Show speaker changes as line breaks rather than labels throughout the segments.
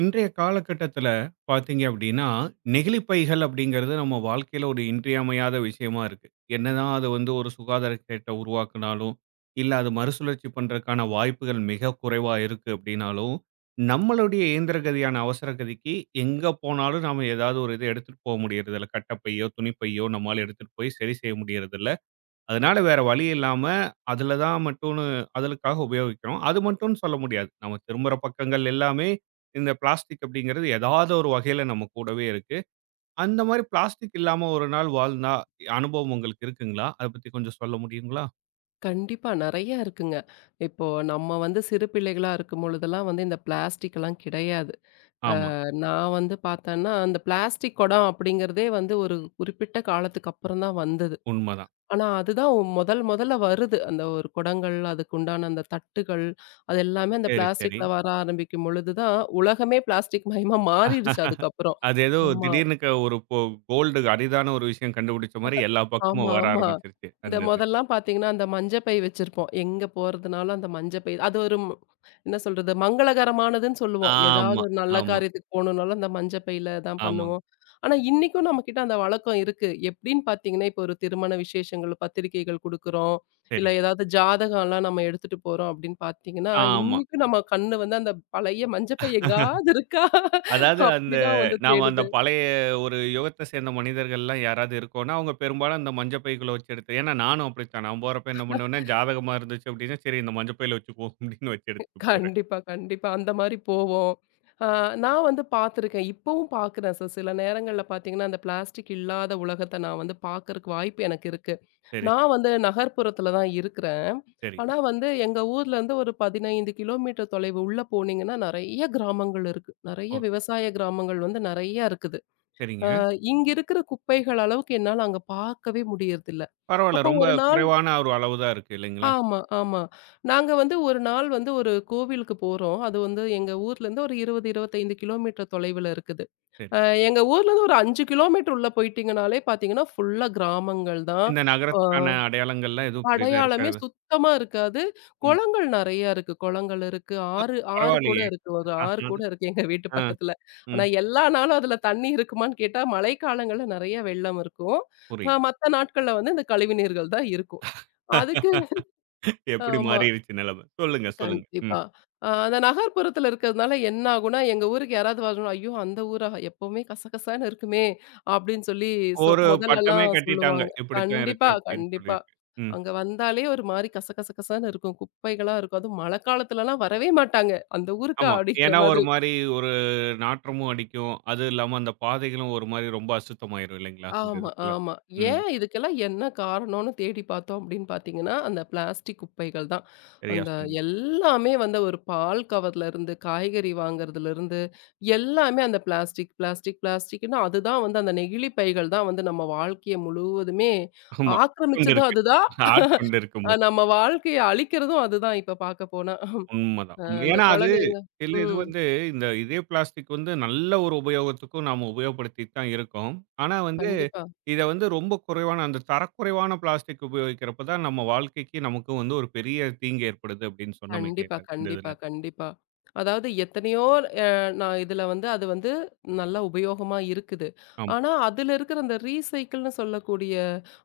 இன்றைய காலகட்டத்துல பார்த்தீங்க அப்டின்னா, நெகிழி பைகள் அப்டிங்கிறது நம்ம வாழ்க்கையில ஒரு இன்றியமையாத விஷயமா இருக்கு. என்னதான் அது வந்து ஒரு சுகாதார கேட்ட உருவாக்குனாலும், இல்ல அது மறுசுழற்சி பண்றதுக்கான வாய்ப்புகள் மிக குறைவா இருக்கு அப்டின்னாலும், நம்மளுடைய இயந்திர கதியான அவசர கதிக்கு எங்க போனாலும் நாம ஏதாவது ஒரு இத எடுத்துட்டு போ முடியறதில்ல. கட்டப்பையோ, துணிப்பையோ நம்மால எடுத்துட்டு போய் சரி செய்ய முடியறதில்ல. அதனால வேற வழி இல்லாம, அதுல தான் மட்டும்னு அதற்காக உபயோகிக்கிறோம். அது மட்டும்னு சொல்ல முடியாது. நம்ம திரும்புற பக்கங்கள் எல்லாமே இந்த பிளாஸ்டிக் அப்படிங்கிறது ஏதாவது ஒரு வகையில நம்ம கூடவே இருக்கு. அந்த மாரி பிளாஸ்டிக் இல்லாம ஒரு நாள் வாழ்ந்தா அனுபவம் உங்களுக்கு இருக்குங்களா? அத பத்தி கொஞ்சம் சொல்ல முடியுங்களா?
கண்டிப்பா. நெறையா இருக்குங்க. இப்போ நம்ம வந்து சிறு பிள்ளைகளா இருக்கும் பொழுதெல்லாம் வந்து இந்த பிளாஸ்டிக்லாம் கிடையாது.
ஆமா,
நான் வந்து பார்த்தேன்னா, அந்த பிளாஸ்டிக் குடம் அப்படிங்கிறதே வந்து ஒரு குறிப்பிட்ட காலத்துக்கு அப்புறம் தான் வந்தது.
உண்மதான்.
ஆனா அதுதான் முதல் முதல்ல வருது. அந்த ஒரு குடங்கள், அதுக்கு உண்டான அந்த தட்டுகள், அது எல்லாமே அந்த
சரி, சரி.
பிளாஸ்டிக்ல வர ஆரம்பிக்கும் பொழுது தான் உலகமே பிளாஸ்டிக் மயமா மாறிடுச்சு அதுக்கப்புறம்.
அது ஏதோ
ஆமா.
திடீர்னு க ஒரு பொ கோல்டு அரிதான ஒரு விஷயம் கண்டுபிடிச்ச மாரி எல்லா பக்கமும்
ஆமா,
வர
ஆமா.
ஆரம்பிச்சிருச்சு
இந்த
அந்த இது.
மொதல்லாம் பார்த்தீங்கன்னா, அந்த மஞ்ச பை வச்சிருப்போம். எங்க போறதுனாலும் அந்த மஞ்ச பை. அது ஒரு ம் என்ன சொல்றது? மங்களகரமானதுன்னு சொல்லுவோம். ஏதாவது
ஆமா,
ஒரு நல்ல
ஆமா,
காரியத்துக்கு போணும்னாலும் அந்த மஞ்ச பையில தான்
ஆமாங்க.
பண்ணுவோம். ஆனா, இன்னைக்கும் நம்மகிட்ட அந்த வழக்கம் இருக்கு. எப்படின்னு பார்த்தீங்கன்னா, இப்போ ஒரு திருமண விசேஷங்கள், பத்திரிக்கைகள் குடுக்குறோம். இல்ல
சரிங்க.
ஏதாவது ஜாதகம்லாம் நம்ம எடுத்துட்டு போறோம் அப்படின்னு பார்த்தீங்கன்னா,
ஆமா.
இன்னைக்கும் நம்ம கண்ணு வந்து அந்த பழைய மஞ்ச பை எங்காவது இருக்கா?
அதாவது அந்த
அப்படிதான் வந்து
நாம அந்த
தேடுது.
பழைய ஒரு யுகத்த சேர்ந்த மனிதர்கள்லாம் யாராவது இருக்கோம்னா, அவங்க பெரும்பாலும் அந்த மஞ்ச பைக்குள்ள வச்சு எடுத்து ஏன்னா நானும் அப்படித்தான். நான் போறப்ப என்ன பண்ணுவேன்னா, ஜாதகமா இருந்துச்சு அப்படின்னா, "சரி இந்த மஞ்ச பையில வச்சுக்குவோம்" அப்படின்னு வச்சு எடுத்துட்டு போறேன்.
கண்டிப்பா, கண்டிப்பா. அந்த மாரி போவோம். ஆ நான் வந்து பார்த்துருக்கேன். இப்பவும் பார்க்குறேன் சிஸ். சில நேரங்கள்ல பார்த்தீங்கன்னா, அந்த பிளாஸ்டிக் இல்லாத உலகத்த நான் வந்து பார்க்கறக்கு வாய்ப்பு எனக்கு இருக்கு.
சரி, சரி,
நான் வந்து நகர்ப்புறத்துல தான் இருக்கிறேன்.
சரி.
ஆனா வந்து எங்க ஊர்லருந்து ஒரு 15 கிலோமீட்டர் தொலைவு உள்ள போனீங்கன்னா, நெறைய கிராமங்கள் இருக்கு. நெறைய
ஓ!
விவசாய கிராமங்கள் வந்து நெறைய இருக்குது. ஆ
சரிங்க.
இங்க இருக்கிற குப்பைகள் அளவுக்கு என்னால அங்க பார்க்கவே முடியறதில்ல.
பரவால்ல.
அப்போ
ரொம்ப
ஒரு நாள்
குறைவான ஒரு அளவு தான் இருக்கு இல்லைங்களா?
ஆமா, ஆமா. நாங்க வந்து ஒரு நாள் வந்து ஒரு கோவிலுக்கு போறோம். அது வந்து எங்க ஊர்லேருந்து ஒரு 20, 25 கிலோமீட்டர் தொலைவுல இருக்குது.
சரி.
அ எங்க ஊர்லேருந்து ஒரு 5 கிலோமீட்டர் உள்ள போயிட்டீங்கனாலே பார்த்தீங்கன்னா, ஃபுல்லா கிராமங்கள் தான்.
இந்த
அ
நகரத்துக்கான அடையாளங்கள்லாம் எதுவும் பெரிதா
அடையாளமே
இருக்காது.
சுத்தமா இருக்காது.
ம்.
குளங்கள் நெறையா இருக்கு. குளங்கள் இருக்கு. ஆறு ஆறு கூட
பரவாயில்லையே.
இருக்கு. ஒரு ஆறு கூட இருக்கு எங்க வீட்டு
ஆ,
பக்கத்துல.
ம்.
ஆனா எல்லா நாளும் அதுல தண்ணி இருக்குமான்னு கேட்டா, மழைக்காலங்கள்ல நெறைய வெள்ளம் இருக்கும்.
புரியுது.
மத்த நாட்கள்ல வந்து இந்த கழிவு நீர்கள் தான் இருக்கும். அதுக்கு
எப்படி
ஆமா.
மாறிருச்சு நிலைமை. சொல்லுங்க, சொல்லுங்க. ம்.
கண்டிப்பா. அந்த நகர்ப்புறத்துல இருக்கிறதுனால என்ன ஆகும்னா, எங்க ஊருக்கு யாராவது வரணும், "ஐயோ! அந்த ஊரா? எப்பவுமே கசகசன்னு இருக்குமே!" அப்படின்னு சொல்லி
ஒரு பட்டமே
முதல்லலாம்
கட்டிட்டாங்க.
சொல்லுவாங்க.
இப்படித்தான் இருக்கு
கண்டிப்பா,
அப்படின்னு
கண்டிப்பா.
சொல்லிட்டு. ம்.
அங்க வந்தாலே ஒரு மாரி கசகசகசன்னு இருக்கும். குப்பைகளா இருக்கும். அதுவும் மழைக்காலத்துலலாம் வரவே மாட்டாங்க. "அந்த ஊருக்கா?"
ஆமா.
அப்படிங்கிற
ஏன்னா ஒரு
மாதிரி.
மாரி ஒரு நாற்றமும் அடிக்கும். அது இல்லாம அந்த பாதைகளும் ஒரு மாரி ரொம்ப அசுத்தமாயிரும் இல்லைங்களா? இந்த இது
ஆமா,
ஃபுல்லா.
ஆமா.
ம்.
ஏன் இதுக்கெல்லாம் என்ன காரணம்னு தேடி பார்த்தோம் அப்படின்னு பார்த்தீங்கன்னா, அந்த பிளாஸ்டிக் குப்பைகள் தான்.
சரியா
அந்த
சொன்னீங்க.
எல்லாமே வந்து ஒரு பால் கவர்லருந்து, காய்கறி வாங்குறதுலருந்து, எல்லாமே அந்த பிளாஸ்டிக், பிளாஸ்டிக், பிளாஸ்டிக்ன்னு அதுதான் வந்து அந்த நெகிழி பைகள் தான் வந்து நம்ம வாழ்க்கைய முழுவதுமே
ஆமா. கொண்டு
ஆக்கிரமிச்சதும்
இருக்கு.
அதுதான்.
ஆட்கொண்டு இருக்கு
நம்ம
மொத்தமா.
வாழ்க்கைய அழிக்கிறதும் அதுதான் இப்ப பார்க்க போனா.
உண்மதான். உண்ம.
அந்த
ஏன்னா அது
குழந்தைங்க
இல்ல இது
ம்.
வந்து இந்த இதே பிளாஸ்டிக் வந்து நல்ல ஒரு உபயோகத்துக்கும் நாம உபயோகப்படுத்திட்டு தான் இருக்கோம். ஆனா வந்து,
கண்டிப்பா.
இத வந்து ரொம்ப குறைவான அந்த தரக்குறைவான பிளாஸ்டிக் உபயோகிக்கிறப்ப தான் நம்ம வாழ்க்கைக்கு நமக்கும் வந்து ஒரு பெரிய தீங்கு ஏற்படுது அப்படின்னு சொன்னோம்
கண்டிப்பா,
இந்த
கண்டிப்பா,
இதுல.
கண்டிப்பா. அதாவது எத்தனையோ அ நான் இதுல வந்து அது வந்து நல்லா உபயோகமா இருக்குது.
ஆமா,
ஆனா, அதுல இருக்கிற அந்த ரீசைக்கிள்ன்னு சொல்லக்கூடிய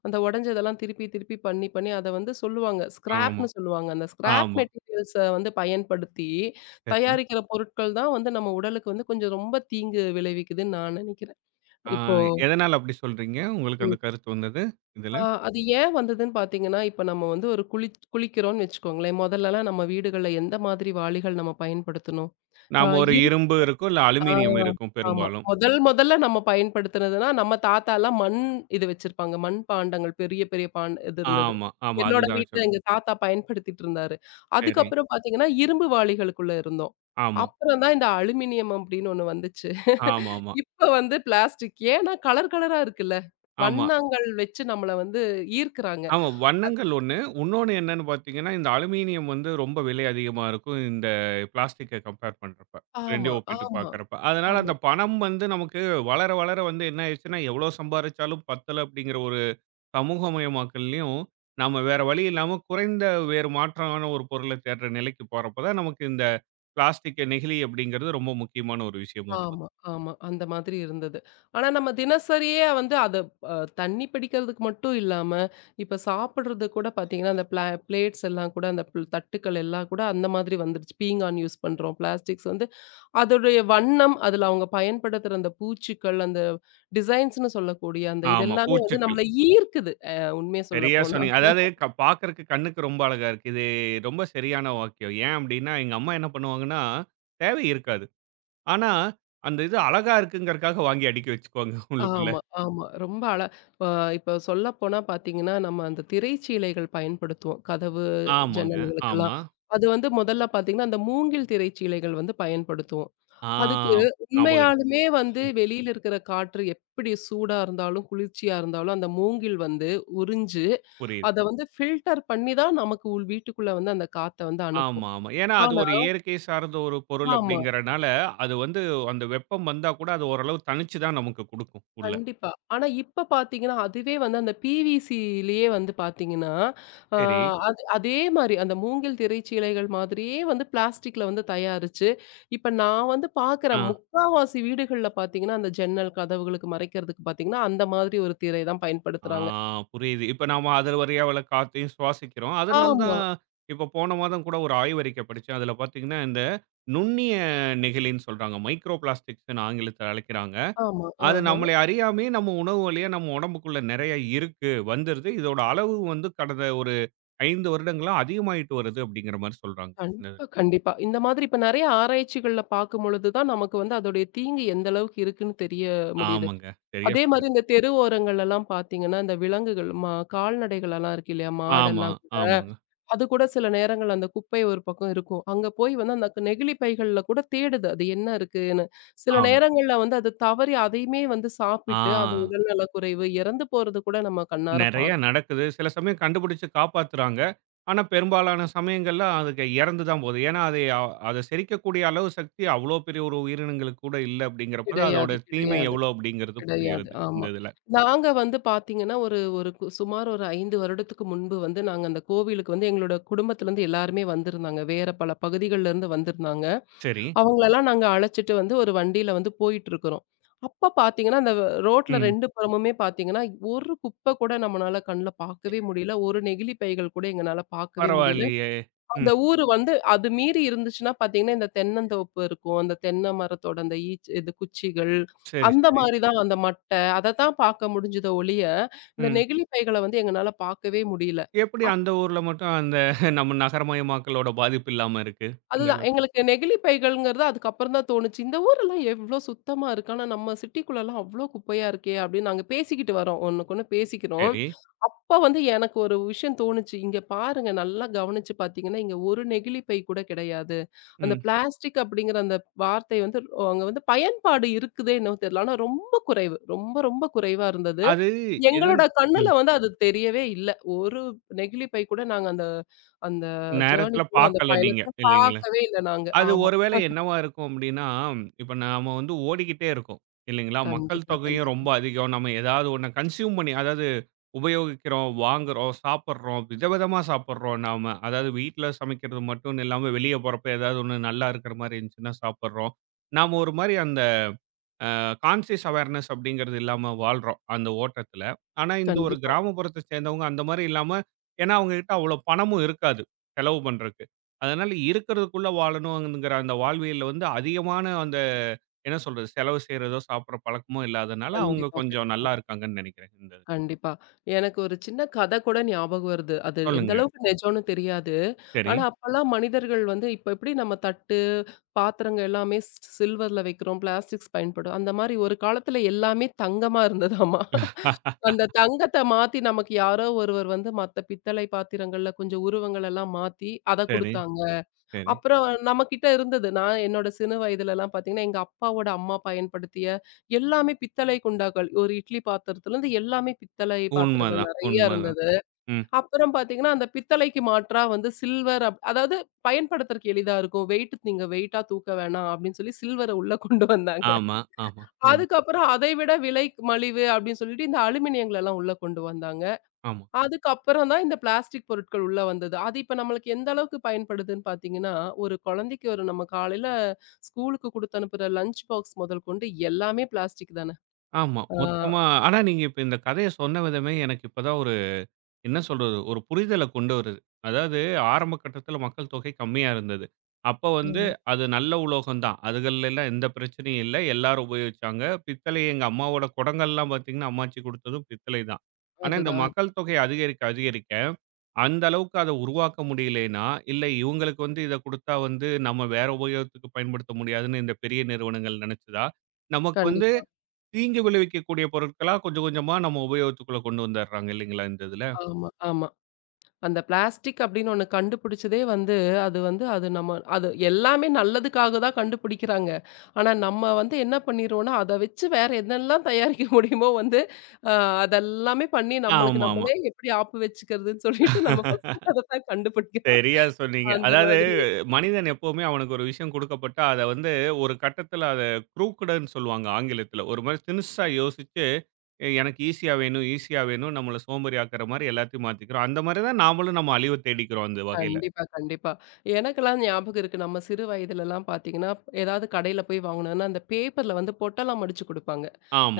அந்த உடைஞ்சதெல்லாம் திருப்பி, திருப்பி பண்ணி, பண்ணி அத வந்து சொல்லுவாங்க.
ஆமா,
ஸ்கிராப்ன்னு சொல்லுவாங்க. அந்த ஸ்கிராப்
ஆமா.
மெட்டீரியல்ஸ வந்து பயன்படுத்தி
சரி.
தயாரிக்கிற பொருட்கள் தான் வந்து நம்ம உடலுக்கு வந்து கொஞ்சம் ரொம்ப தீங்கு விளைவிக்குதுன்னு நான் நினைக்கிறேன்.
ஆ
இப்போ
எதனால அப்படி சொல்றீங்க? உங்களுக்கு அந்த கருத்து வந்தது இதுல?
ஆ, அது ஏன் வந்ததுன்னு பார்த்தீங்கன்னா, இப்ப நம்ம வந்து ஒரு குளிக்கிறோம்னு வச்சுக்கோங்களேன். முதல்லலாம் நம்ம வீடுகள்ல எந்த மாதிரி வாளிகள் நம்ம பயன்படுத்தணும்? ஆ
நாம ஒரு
இரு
இரும்பு இருக்கும், இல்ல
ஆ
அலுமினியம் இருக்கும்
ஆமா.
பெரும்பாலும்.
முதல் முதல்ல நம்ம பயன்படுத்தினதுனா, நம்ம தாத்தாலாம் மண் வச்சிருப்பாங்க. மண் பாண்டங்கள் பெரிய பெரிய பான் இருந்தது.
ஆமா, ஆமா.
என்னோட
அதுதான்
வீட்ல
வச்சிருப்போம்.
எங்க தாத்தா பயன்படுத்திட்டு இருந்தாரு.
சரி.
அதுக்கப்புறம் பார்த்தீங்கன்னா, இரும்பு வாளிகளுக்குள்ள இருந்தோம்.
ஆமா,
அப்புறம் தான் இந்த அலுமினியம் அப்படின்னு ஒண்ணு வந்துச்சு.
ஆமாமா. ஆமா.
இப்ப வந்து பிளாஸ்டிக். ஏன்னா கலர் கலரா இருக்குல்ல.
ஆமா,
வண்ணங்கள் வச்சு நம்மள வந்து ஈர்க்கிறாங்க.
ஆமா. வண்ணங்கள் ஒண்ணு. உன்னொன்னு என்னன்னு பார்த்தீங்கன்னா, இந்த அலுமீனியம் வந்து ரொம்ப விலை அதிகமா இருக்கும். இந்த பிளாஸ்டிக்க கம்பேர் பண்றப்ப.
ஆமா,
2யும் ஒப்பிட்டு
ஆமா,
பார்க்கிறப்ப. அதனால
ஆமா,
அந்த பணம் வந்து நமக்கு வளர, வளர வந்து என்ன ஆயிடுச்சுன்னா, எவ்வளோ சம்பாரிச்சாலும் பத்தல அப்படிங்கிற ஒரு சமூகமயமாக்கல்லயும், நம்ம வேற வழி இல்லாம குறைந்த வேறு மாற்றான ஒரு பொருள தேடுற நிலைக்கு போறப்ப தான், நமக்கு இந்த பிளாஸ்டிக் நெகிழி அப்படிங்கிறது ரொம்ப முக்கியமான ஒரு விஷயமா போகுது.
ஆமா, ஆமா. அந்த மாதிரி இருந்தது. ஆனா நம்ம தினசரியே வந்து அத தண்ணி பிடிக்கிறதுக்கு மட்டும் இல்லாம, இப்ப சாப்பிடுறது கூட பார்த்தீங்கன்னா, அந்த பிளா பிளேட்ஸ் எல்லாம் கூட அந்த தட்டுக்கள் எல்லாம் கூட அந்த மாதிரி வந்துருச்சு. பீங்கான் யூஸ் பண்றோம். பிளாஸ்டிக்ஸ் வந்து அதோடைய வண்ணம், அதுல அவங்க பயன்படுத்துற அந்த பூச்சிக்கள், அந்த டிசைன்ஸ்ன்னு சொல்லக்கூடிய அந்த
ஆமா.
இதெல்லாமே வந்து
பூச்சுக்கள்.
நம்மள ஈர்க்குது. உண்மைய
சரியா
சொல்லப்போனா.
சொன்னீங்க. அதாவது பார்க்கறக்கு கண்ணுக்கு ரொம்ப அழகா இருக்கு. இது ரொம்ப சரியான வாக்கியம். ஏன் அப்படின்னா, எங்க அம்மா என்ன பண்ணுவாங்கன்னா, தேவை இருக்காது. ஆனா, அந்த இது அழகா இருக்குங்கிறக்காக வாங்கி அடுக்கி வச்சுக்குவாங்க உள்ளுக்குள்ள.
ஆமா, ஆமா. ரொம்ப அழ அ இப்ப சொல்லப்போனா பார்த்தீங்கன்னா, நம்ம அந்த திரைச்சீலைகள் பயன்படுத்துவோம். கதவு,
ஆமாங்க.
ஜன்னல்களுக்கெல்லாம்.
ஆமா.
அது வந்து முதல்ல பார்த்தீங்கன்னா, அந்த மூங்கில் திரைச்சீலைகள் வந்து பயன்படுத்துவோம்.
ஆ
அதுக்கு
ஞாபகம் இருக்கு.
உண்மையாலுமே வந்து
ம்.
வெளியில இருக்கிற காற்று எப்படி சூடா இருந்தாலும், குளிர்ச்சியா இருந்தாலும், அந்த மூங்கில் வந்து உறிஞ்சு,
புரியுது.
அத வந்து ஃபில்டர் பண்ணி தான் நமக்கு உள் வீட்டுக்குள்ள வந்து அந்த காத்த வந்து அனுப்பும்.
ஆமா, ஆமா. ஏன்னா, அது
ஆனா
ஒரு இயற்கை சார்ந்த ஒரு பொருள்
ஆமா.
அப்படிங்கிறனால, அது வந்து அந்த வெப்பம் வந்தா கூட அது ஓரளவு தணிச்சு தான் நமக்கு குடுக்கும், உள்ள.
கண்டிப்பா. ஆனா இப்ப பார்த்தீங்கன்னா, அதுவே வந்து அந்த பிவிசிலயே வந்து பார்த்தீங்கன்னா, ஆ
சரி.
அது அதே மாரி அந்த மூங்கில் திரைச்சீலைகள் மாதிரியே வந்து பிளாஸ்டிக்ல வந்து தயாரிச்சு, இப்ப நான் வந்து
ஆ.
பார்க்குறேன். முக்காவாசி வீடுகள்ல பார்த்தீங்கன்னா, அந்த ஜன்னல் கதவுகளுக்கு மறைக்கிறதுக்கு பார்த்தீங்கன்னா, அந்த மாதிரி ஒரு திரை தான்
ஆ
பயன்படுத்துறாங்க.
புரியுது. இப்ப நாம அது வழியா வர்ற காத்தையும் சுவாசிக்கிறோம். அதனால
ஆமா,
தான் இப்ப போன மாதம் கூட ஒரு ஆய்வறிக்கை படிச்சேன். அதுல பார்த்தீங்கன்னா, இந்த நுண்ணிய நெகிழின்னு சொல்றாங்க. மைக்ரோ பிளாஸ்டிக்ஸ்ன்னு ஆங்கிலத்துல அழைக்கிறாங்க.
ஆமா.
அது
ஆஹ.
நம்மளை அறியாமயே நம்ம உணவு வழியா நம்ம உடம்புக்குள்ள நெறைய இருக்கு, வந்துருது. இதோட அளவு வந்து கடந்த ஒரு 5 வருடங்களா அதிகமாயிட்டு வருது அப்படிங்கிற மாரி சொல்றாங்க. இந்த இது.
கண்டிப்பா, கண்டிப்பா. இந்த மாதிரி இப்ப நெறைய ஆராய்ச்சிகள்ல பார்க்கும் பொழுது தான், நமக்கு வந்து அதோடைய தீங்கு எந்த அளவுக்கு இருக்குன்னு தெரிய முடியுது.
ஆமாங்க. சரியா
அதே மாரி
சொன்னீங்க.
இந்த தெரு ஓரங்கள்லலாம் பார்த்தீங்கன்னா, இந்த விலங்குகள் கால்நடைகளெல்லாம் இருக்கு இல்லையா?
ஆமா,
மாடெல்லாம்.
ஆமாங்க,
அது கூட சில நேரங்கள்ல அந்த குப்பை ஒரு பக்கம் இருக்கும். அங்க போய் வந்து அந்த நெகிழி பைகள்ல கூட தேடுது. அது என்ன இருக்குன்னு. சில
ஆமா.
நேரங்கள்ல வந்து அது தவறி அதையுமே வந்து சாப்பிட்டு, அது
ஆ.
உடல்நலக் குறைவு இறந்து போறது கூட நம்ம கண்ணார
நெறைய
பார்க்குறோம்.
நடக்குது. சில சமயம் கண்டுபிடிச்சு காப்பாத்துறாங்க. ஆனா, பெரும்பாலான சமயங்கள்ல அதுக்கு இறந்து தான் போகுது. ஏன்னா, அதை அத செரிக்கக்கூடிய அளவு சக்தி அவ்வளோ பெரிய ஒரு உயிரினங்களுக்கு கூட இல்ல அப்படிங்கிறப்ப தான்
கிடையாது,
அதோட தீமை
கிடையாது,
எவ்வளோ அப்படிங்கிறது
கிடையாது.
புரிகிறது, இந்த
ஆமா.
இதுல.
நாங்க வந்து பார்த்தீங்கன்னா, ஒரு ஒரு கு சுமார் ஒரு 5 வருடத்துக்கு முன்பு வந்து நாங்க அந்த கோவிலுக்கு வந்து எங்களோட குடும்பத்திலருந்து எல்லாருமே வந்திருந்தாங்க. வேற பல பகுதிகள்லேருந்து வந்திருந்தாங்க.
சரி.
அவங்களலாம் நாங்க அழைச்சுட்டு வந்து ஒரு வண்டியில வந்து போயிட்டுருக்கிறோம். அப்ப பார்த்தீங்கன்னா, அந்த ரோட்ல
ம்.
2 புறமுமே பார்த்தீங்கன்னா, ஒரு குப்பை கூட நம்மனால கண்ல பார்க்கவே முடியல. ஒரு நெகிழி பைகள் கூட எங்கனால பார்க்கவே முடியல.
பரவாயில்லையே!
அந்த
ம்.
ஊரு வந்து அது மீறி இருந்துச்சுன்னா பார்த்தீங்கன்னா, இந்த தென்னந்தோப்பு இருக்கும். அந்த தென்னை மரத்தோட அந்த ஈச் இது குச்சிகள்,
சரி,
அந்த
சரி.
மாரி தான் அந்த மட்டை, அதத்தான் பார்க்க முடிஞ்சத ஒழிய, இந்த
ம்.
நெகிழி பைகள வந்து எங்கனால பார்க்கவே முடியல.
எப்படி அந்த ஊர்ல மட்டும் அந்த நம்ம நகரமயமாக்கலோட பாதிப்பு இல்லாம இருக்கு? இந்த
அதுதான்.
அளவுக்கு.
எங்களுக்கு நெகிழி பைகள்ங்கிறது அதுக்கப்புறம் தான் தோணுச்சு. இந்த ஊரெல்லாம் எவ்ளோ சுத்தமா இருக்கு. ஆனா நம்ம சிட்டிக்குள்ளலாம் அவ்ளோ குப்பையா இருக்கே! அப்படின்னு நாங்க பேசிக்கிட்டு வரோம். ஒண்ணுக்கொண்ணு பேசிக்கிறோம்.
சரி.
அப்ப வந்து எனக்கு ஒரு விஷயம் தோணுச்சு. இங்க பாருங்க நல்லா கவனிச்சு பார்த்தீங்கன்னா, இங்க ஒரு நெகிழி பை கூட கிடையாது. அந்த
ம்.
பிளாஸ்டிக் அப்படிங்கிற அந்த வார்த்தை வந்து அங்க வந்து பயன்பாடு இருக்குதோ என்னவோ தெரியல. ஆனா ரொம்ப குறைவு. ரொம்ப ரொம்ப குறைவா இருந்தது.
அது எதன்
எங்களோட கண்ணுல
ம்.
வந்து அது தெரியவே இல்ல. ஒரு நெகிழி பை கூட நாங்க அந்த அந்த ஜர்னி
நேரத்துல
ஃபுல்லா அந்த
பார்க்கல நீங்க
பயணத்துல
இல்லைங்களா?
பாக்கவே இல்ல நாங்க.
அது
ஆமா.
ஒருவேளை என்னவா இருக்கும் அப்படின்னா, இப்ப நாம வந்து ஓடிக்கிட்டே இருக்கோம் இல்லைங்களா? மக்கள்
கண்டிப்பா,
தொகையும்
கண்டிப்பா.
ரொம்ப அதிகம். நம்ம ஏதாவது ஒண்ண கன்சியூம் பண்ணி அதாவது உபயோகிக்கிறோம், வாங்குறோம், சாப்பிடுறோம். விதவிதமா சாப்பிடுறோம் நாம. அதாவது வீட்ல சமைக்கிறது மட்டும்னு இல்லாம வெளிய போறப்ப ஏதாவது ஒண்ணு நல்லா இருக்கிற மாரி இருந்துச்சுன்னா சாப்பிடுறோம். நாம ஒரு மாரி அந்த கான்ஷியஸ் அவேர்னஸ் அப்படிங்கிறது இல்லாம வாழ்றோம் அந்த ஓட்டத்துல. ஆனா, இந்த ஒரு
கண்டிப்பா,
கிராமப்புறத்த சேர்ந்தவங்க அந்த மாரி இல்லாம ஏன்னா அவங்ககிட்ட அவ்வளோ பணமும் இருக்காது, செலவு பண்றக்கு. அதனால இருக்கிறதுக்குள்ள வாழணுங்கிற அந்த வாழ்வியல்ல வந்து அதிகமான அந்த என்ன சொல்றது? செலவு செய்றதோ, சாப்பிடுற பழக்கமோ இல்லாதனால அவங்க
கண்டிப்பா,
கொஞ்சம்
கண்டிப்பா,
நல்லா இருக்காங்கன்னு நெனைக்கிறேன். இந்த இது.
கண்டிப்பா. எனக்கு ஒரு சின்ன கத கூட ஞாபகம் வருது. அது எந்த
சொல்லுங்க.
அளவுக்கு நிஜம்னு தெரியாது.
சரி.
ஆனா, அப்பலாம் மனிதர்கள் வந்து இப்ப எப்படி நம்ம தட்டு, பாத்திரங்கள் எல்லாமே சில்வர்ல வைக்கிறோம், பிளாஸ்டிக்ஸ் பயன்படும். அந்த மாரி ஒரு காலத்துல எல்லாமே தங்கமா இருந்ததாமா. அந்த தங்கத்த மாத்தி நமக்கு யாரோ ஒருவர் வந்து மத்த பித்தளை பாத்திரங்கள்ல கொஞ்சம் உருவங்கள் எல்லாம் மாத்தி, அத
சரி,
குடுத்தாங்க.
சரி.
அப்புறம் நம்மகிட்ட இருந்தது. நான் என்னோட சிறு வயதுலலாம் பார்த்தீங்கன்னா, எங்க அப்பாவோட அம்மா பயன்படுத்திய எல்லாமே பித்தளை குண்டாக்கள். ஒரு இட்லி பாத்திரத்துலருந்து எல்லாமே பித்தளை பாத்திரங்கள்
உண்மதான்,
நெறையா
உண்மதான்.
இருந்தது.
ம்.
அப்புறம் பார்த்தீங்கன்னா, அந்த பித்தளைக்கு மாற்றா வந்து சில்வர் அப் அதாவது பயன்படுத்துறதுக்கு எளிதா இருக்கும். வெயிட் நீங்க வெயிட்டா தூக்க வேணாம் அப்படின்னு சொல்லி சில்வர உள்ள கொண்டு வந்தாங்க.
ஆமா, ஆமா, ம்.
அதுக்கப்புறம் அதை விட விலை மலிவு அப்படின்னு சொல்லிட்டு இந்த அலுமினியங்கள எல்லாம் உள்ள கொண்டு வந்தாங்க.
ஆமா,
அதுக்கப்புறம் தான் இந்த பிளாஸ்டிக் பொருட்கள் உள்ள வந்தது. அது இப்ப நம்மளுக்கு எந்த அளவுக்கு பயன்படுதுன்னு பார்த்தீங்கன்னா, ஒரு குழந்தைக்கு ஒரு நம்ம காலையில ஸ்கூலுக்கு குடுத்து அனுப்புற லஞ்ச் பாக்ஸ் முதல் கொண்டு எல்லாமே பிளாஸ்டிக் தானே!
ஆமா.
ஆமா.
மொத்தமா ஆனா நீங்க இப்ப இந்த கதைய சொன்ன விதமே எனக்கு இப்ப தான் ஒரு என்ன சொல்றது? ஒரு புரிதல கொண்டு வருது. அதாவது ஆரம்ப கட்டத்தில மக்கள் தொகை கம்மியா இருந்தது. அப்ப வந்து
ஆமா.
அது நல்ல உலோகம் தான். அதுகள்ல எல்லாம் எந்த பிரச்சனையும் இல்ல. எல்லாரும் உபயோகிச்சாங்க. பித்தளை எங்க அம்மாவோட குடங்கள்லாம் பார்த்தீங்கன்னா, அம்மாச்சி குடுத்ததும் பித்தளை தான். ஆனா இந்த
அதுதான்.
மக்கள் தொகை அதிகரிக்க, அதிகரிக்க அந்த அளவுக்கு அத உருவாக்க முடியலைன்னா, இல்ல இவங்களுக்கு வந்து இத குடுத்தா வந்து நம்ம வேற உபயோகத்துக்கு பயன்படுத்த முடியாதுன்னு இந்த பெரிய நிறுவனங்கள் நினைச்சதா, நமக்கு வந்து
கண்டிப்பா.
தீங்கு விளைவிக்கக்கூடிய பொருட்களா கொஞ்சம் கொஞ்சமா நம்ம உபயோகத்துக்குள்ள கொண்டு வந்துர்றாங்க இல்லைங்களா இந்த இதுல?
ஆமா, ஆமா. அந்த பிளாஸ்டிக் அப்படின்னு ஒண்ணு கண்டுபிடிச்சதே வந்து, அது வந்து அது நம்ம அது எல்லாமே நல்லதுக்காக தான் கண்டுபிடிக்கிறாங்க. ஆனா, நம்ம வந்து என்ன பண்ணிருவோம்னா, அத வச்சு வேற என்னெல்லாம் தயாரிக்க முடியுமோ வந்து, அ அதெல்லாமே பண்ணி நம்மளுக்கு
ஆமாமா.
நம்மளே எப்படி ஆப்பு வச்சுக்கிறதுன்னு சொல்லிட்டு நம்ம ஃபர்ஸ்ட்டு அதத்தான் கண்டுபிடிக்கிறோம்.
சரியா சொன்னீங்க.
அந்த
அதாவது
மாதிரி
மனிதன் எப்பவுமே அவனுக்கு ஒரு விஷயம் குடுக்கப்பட்டா, அத வந்து ஒரு கட்டத்துல அத க்ரூக்கடுன்னு சொல்லுவாங்க ஆங்கிலத்துல. ஒரு மாரி தினுசா யோசிச்சு, எனக்கு ஈஸியா வேணும், ஈஸியா வேணும் நம்மள சோம்பேறி ஆக்குற மாரி எல்லாத்தையும் மாத்திக்கிறோம். அந்த மாரி தான் நாமளும் நம்ம அழிவ தேடிக்கிறோம் அந்த வகையில.
கண்டிப்பா, கண்டிப்பா. எனக்கெல்லாம் ஞாபகம் இருக்கு. நம்ம சிறு வயதிலலாம் பார்த்தீங்கன்னா, ஏதாவது கடையில போய் வாங்கணும்னா, அந்த பேப்பர்ல வந்து பொட்டெல்லாம் மடிச்சு குடுப்பாங்க.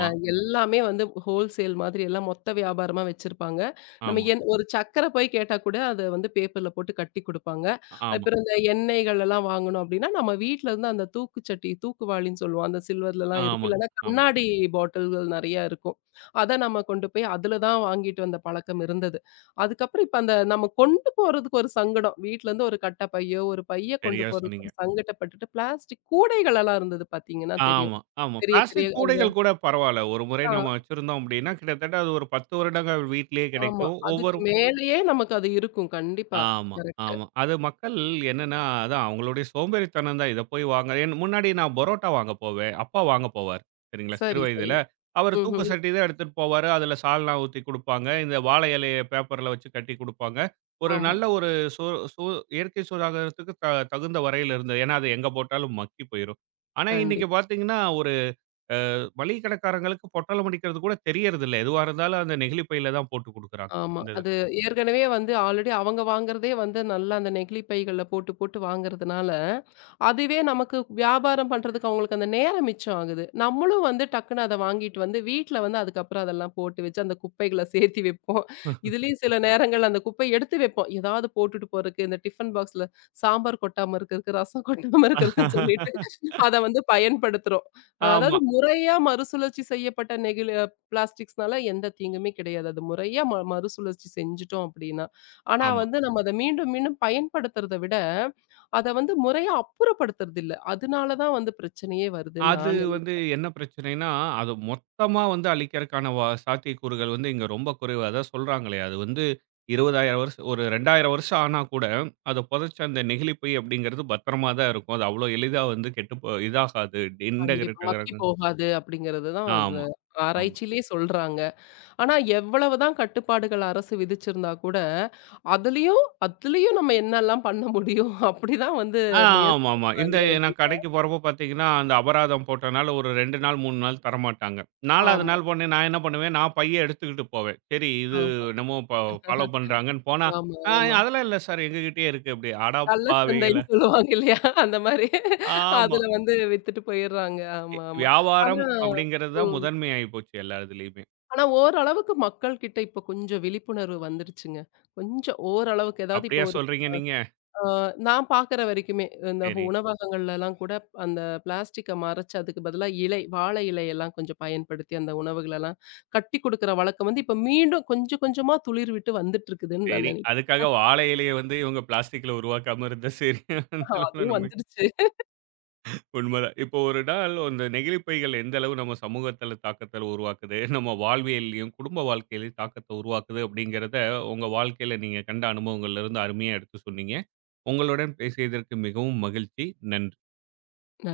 அ எல்லாமே வந்து ஹோல்சேல் மாதிரி எல்லாம் மொத்த வியாபாரமா வச்சிருப்பாங்க. நம்ம
ஆமா,
என் ஒரு சக்கர போய் கேட்டா கூட அத வந்து பேப்பர்ல போட்டு கட்டி குடுப்பாங்க.
ஆமா,
அப்புறம் இந்த எண்ணெய்கள் எல்லாம் வாங்கணும் அப்படின்னா, நம்ம வீட்ல இருந்து அந்த தூக்குச்சட்டி, தூக்குவாளின்னு சொல்லுவோம். அந்த சில்வர்லலாம் இருக்கும்.
ஆமாங்க,
இல்லன்னா
ஆமா.
கண்ணாடி பாட்டில்கள் நெறையா இருக்கும். அத நம்ம கொண்டு போய் அதுல தான் வாங்கிட்டு வந்த பழக்கம் இருந்தது. அதுக்கப்புறம் இப்ப அந்த நம்ம கொண்டு போறதுக்கு ஒரு சங்கடம். வீட்ல இருந்து ஒரு கட்ட பையோ, ஒரு பைய கொண்டு
சரியா
போறதுக்கு
சொன்னீங்க.
ஒரு சங்கட்டப்பட்டுட்டு பிளாஸ்டிக் கூடைகள் எல்லாம் இருந்தது பார்த்தீங்கன்னா தெரியும்.
ஆமா, ஆமா.
பெரிய பெரிய
பிளாஸ்டிக்
அந்த
கூடைகள் கூட பரவால்ல. ஒரு முறை
ஆ.
நம்ம வச்சிருந்தோம் அப்டின்னா, கிட்டத்தட்ட அது ஒரு 10 வருடங்கள் வீட்லயே
ஆமா.
கிடைக்கும்.
அதுக்கு
ஒவ்வொரு
மேலயே நமக்கு அது இருக்கும். கண்டிப்பா.
ஆமா,
கரெக்ட்டு.
ஆமா. அது மக்கள் என்னன்னா, அதான் அவங்களுடைய சோம்பேறித்தனம் தான். இத போய் வாங்க ஏன் முன்னாடி நான் பரோட்டா வாங்க போவேன். அப்பா வாங்க போவாரு. சரிங்களா, சிறு
சரி, சரி.
வயதில. அவரு தூக்கு
ம்ஹ்ம்.
சட்டி தான் எடுத்துட்டு போவாரு. அதில சால்னா ஊத்தி குடுப்பாங்க. இந்த வாழை இலைய பேப்பர்ல வச்சு கட்டி குடுப்பாங்க. ஒரு
ஆமா.
நல்ல ஒரு சு சு இயற்கை சூதாகறதுக்கு தகுந்த வரையில இருந்தது. ஏன்னா, அது எங்க போட்டாலும் மக்கி போயிரும். ஆனா, இன்னைக்கு
கண்டிப்பா.
பார்த்தீங்கன்னா, ஒரு மளிகை கடைக்காரங்களுக்கு பொட்டலம் அடிக்கிறது கூட தெரியறதில்ல. எதுவா இருந்தாலும் அந்த நெகிழி பையில தான் போட்டு குடுக்குறாங்க.
ஆமா.
இந்த இதுல.
அது ஏற்கனவே வந்து ஆல்ரெடி அவங்க வாங்குறதே வந்து நல்லா அந்த நெகிழி பைகள்ல போட்டு, போட்டு வாங்குறதுனால, அதுவே நமக்கு வியாபாரம் பண்றதுக்கு அவங்களுக்கு அந்த நேரம் மிச்சம் ஆகுது. நம்மளும் வந்து டக்குன்னு அத வாங்கிட்டு வந்து வீட்ல வந்து அதுக்கப்புறம் அதெல்லாம் போட்டு வச்சு அந்த குப்பைகள சேர்த்தி வைப்போம். இதுலயும் சில நேரங்கள்ல அந்த குப்பை எடுத்து வைப்போம். ஏதாவது போட்டுட்டு போறக்கு இந்த டிஃபன் பாக்ஸ்ல சாம்பார் கொட்டாம இருக்கறக்கு, ரசம் கொட்டாம இருக்கறக்குன்னு சொல்லிட்டு அத வந்து பயன்படுத்துறோம்.
ஆமா,
அதாவது முறையா மறுசுழற்சி செய்யப்பட்ட நெகிழி பிளாஸ்டிக்ஸ்னால எந்த தீங்குமே கிடையாது. அது முறையா மறுசுழற்சி செஞ்சுட்டோம் அப்படின்னா. ஆனா
ஆமா.
வந்து நம்ம அத மீண்டும், மீண்டும் பயன்படுத்துறத விட, அத வந்து முறையா அப்புறப்படுத்துறது இல்ல. அதனால தான் வந்து பிரச்சனையே வருதுன்னு
அது
நான் நெனை
வந்து என்ன பிரச்சனைன்னா, அது மொத்தமா வந்து அழிக்கிறக்கான சாத்தியக்கூறுகள் வந்து இங்க ரொம்ப குறைவு. அதான் சொல்றாங்களே, அது வந்து 20,000 வருஷம் ஒரு 2,000 வருஷம் ஆனா கூட, அத புதைச்ச அந்த நெகிழிப்பை அப்படிங்கிறது பத்திரமா தான் இருக்கும். அது அவ்வளோ எளிதா வந்து கெட்டுப்போ இதாகாது.
கண்டிப்பா.
இன்டகிரேட்
மக்கி
ஆகுறது
போகாது அப்படிங்கிறது தான் அந்த
ஆமா, ஆமா.
ஆராய்ச்சியிலேயே சொல்றாங்க. ஆனா எவ்வளவு தான் கட்டுப்பாடுகள் அரசு விதிச்சிருந்தா கூட, அதுலயும் அதுலயும் நம்ம என்னலாம் பண்ண முடியும்? அப்படிதான் வந்து
ஆ
முயற்சி
ஆமாமா. இந்த
பண்றாங்களே ஒழிய
நான் கடைக்கு போறப்போ பார்த்தீங்கன்னா, அந்த அபராதம் போட்டனால ஒரு 2 நாள், 3 நாள் தரமாட்டாங்க. 4வது
ஆமா,
நாள் போனே நான் என்ன பண்ணுவேன், நான் பைய எடுத்துக்கிட்டு போவேன். சரி இது
ஆமா,
என்னமோ ஃபாலோ பண்றாங்கன்னு போனா,
ஆமா,
"ஆ
ஆமா.
அதெல்லாம் இல்ல சார் எங்ககிட்டயே இருக்கு" அப்படி. அட
கள்ளச்சந்தைன்னு
பாவிகளா!
சொல்லுவாங்க இல்லையா? அந்த மாரி
ஆமா.
அதுல வந்து வித்துட்டு போயிர்றாங்க. ஆமா, ஆமா.
வியாபாரம்
ஆனா
அப்படிங்கிறது தான்
ம்.
முதன்மை ஆயிப்போச்சு எல்லா இதுலயுமே.
ஆனா ஓரளவுக்கு மக்கள் கிட்ட இப்ப கொஞ்சம் விழிப்புணர்வு வந்துருச்சுங்க. கொஞ்சம் ஓரளவுக்கு ஏதாவது இப்போ
அப்படியா
ஒரு
சொல்றீங்க நீங்க?
ஆ நான் பார்க்குற வரைக்குமே, இந்த
சரி,
உணவகங்கள்லலாம் கூட அந்த பிளாஸ்டிக்க மறைச்சு அதுக்கு பதிலா இலை, வாழை இலையெல்லாம் கொஞ்சம் பயன்படுத்தி அந்த உணவுகளெல்லாம் கட்டி குடுக்குற வழக்கம் வந்து இப்ப மீண்டும் கொஞ்சம் கொஞ்சமா துளிர் விட்டு வந்துட்டுருக்குதுன்னு நான்
சரி.
நினைக்கிறேன்.
அதுக்காக வாழை இலைய வந்து இவங்க பிளாஸ்டிக்ல உருவாக்காம இருந்தா சரி. அந்த அளவுல
அதுவும்
நம்ம
வந்துருச்சு.
உண்மைதான். இப்போ ஒரு நாள் அந்த நெகிழி பைகள் எந்த அளவு நம்ம சமூகத்தில தாக்கத்த உருவாக்குது, நம்ம வாழ்வியல்லயும், குடும்ப வாழ்க்கையிலயும் தாக்கத்த உருவாக்குது அப்படிங்கிறத உங்க வாழ்க்கையில நீங்க கண்ட அனுபவங்கள்ல இருந்து அருமையா எடுத்து சொன்னீங்க. உங்களுடன் பேசியதற்கு மிகவும் மகிழ்ச்சி. நன்றி.
நன்றி.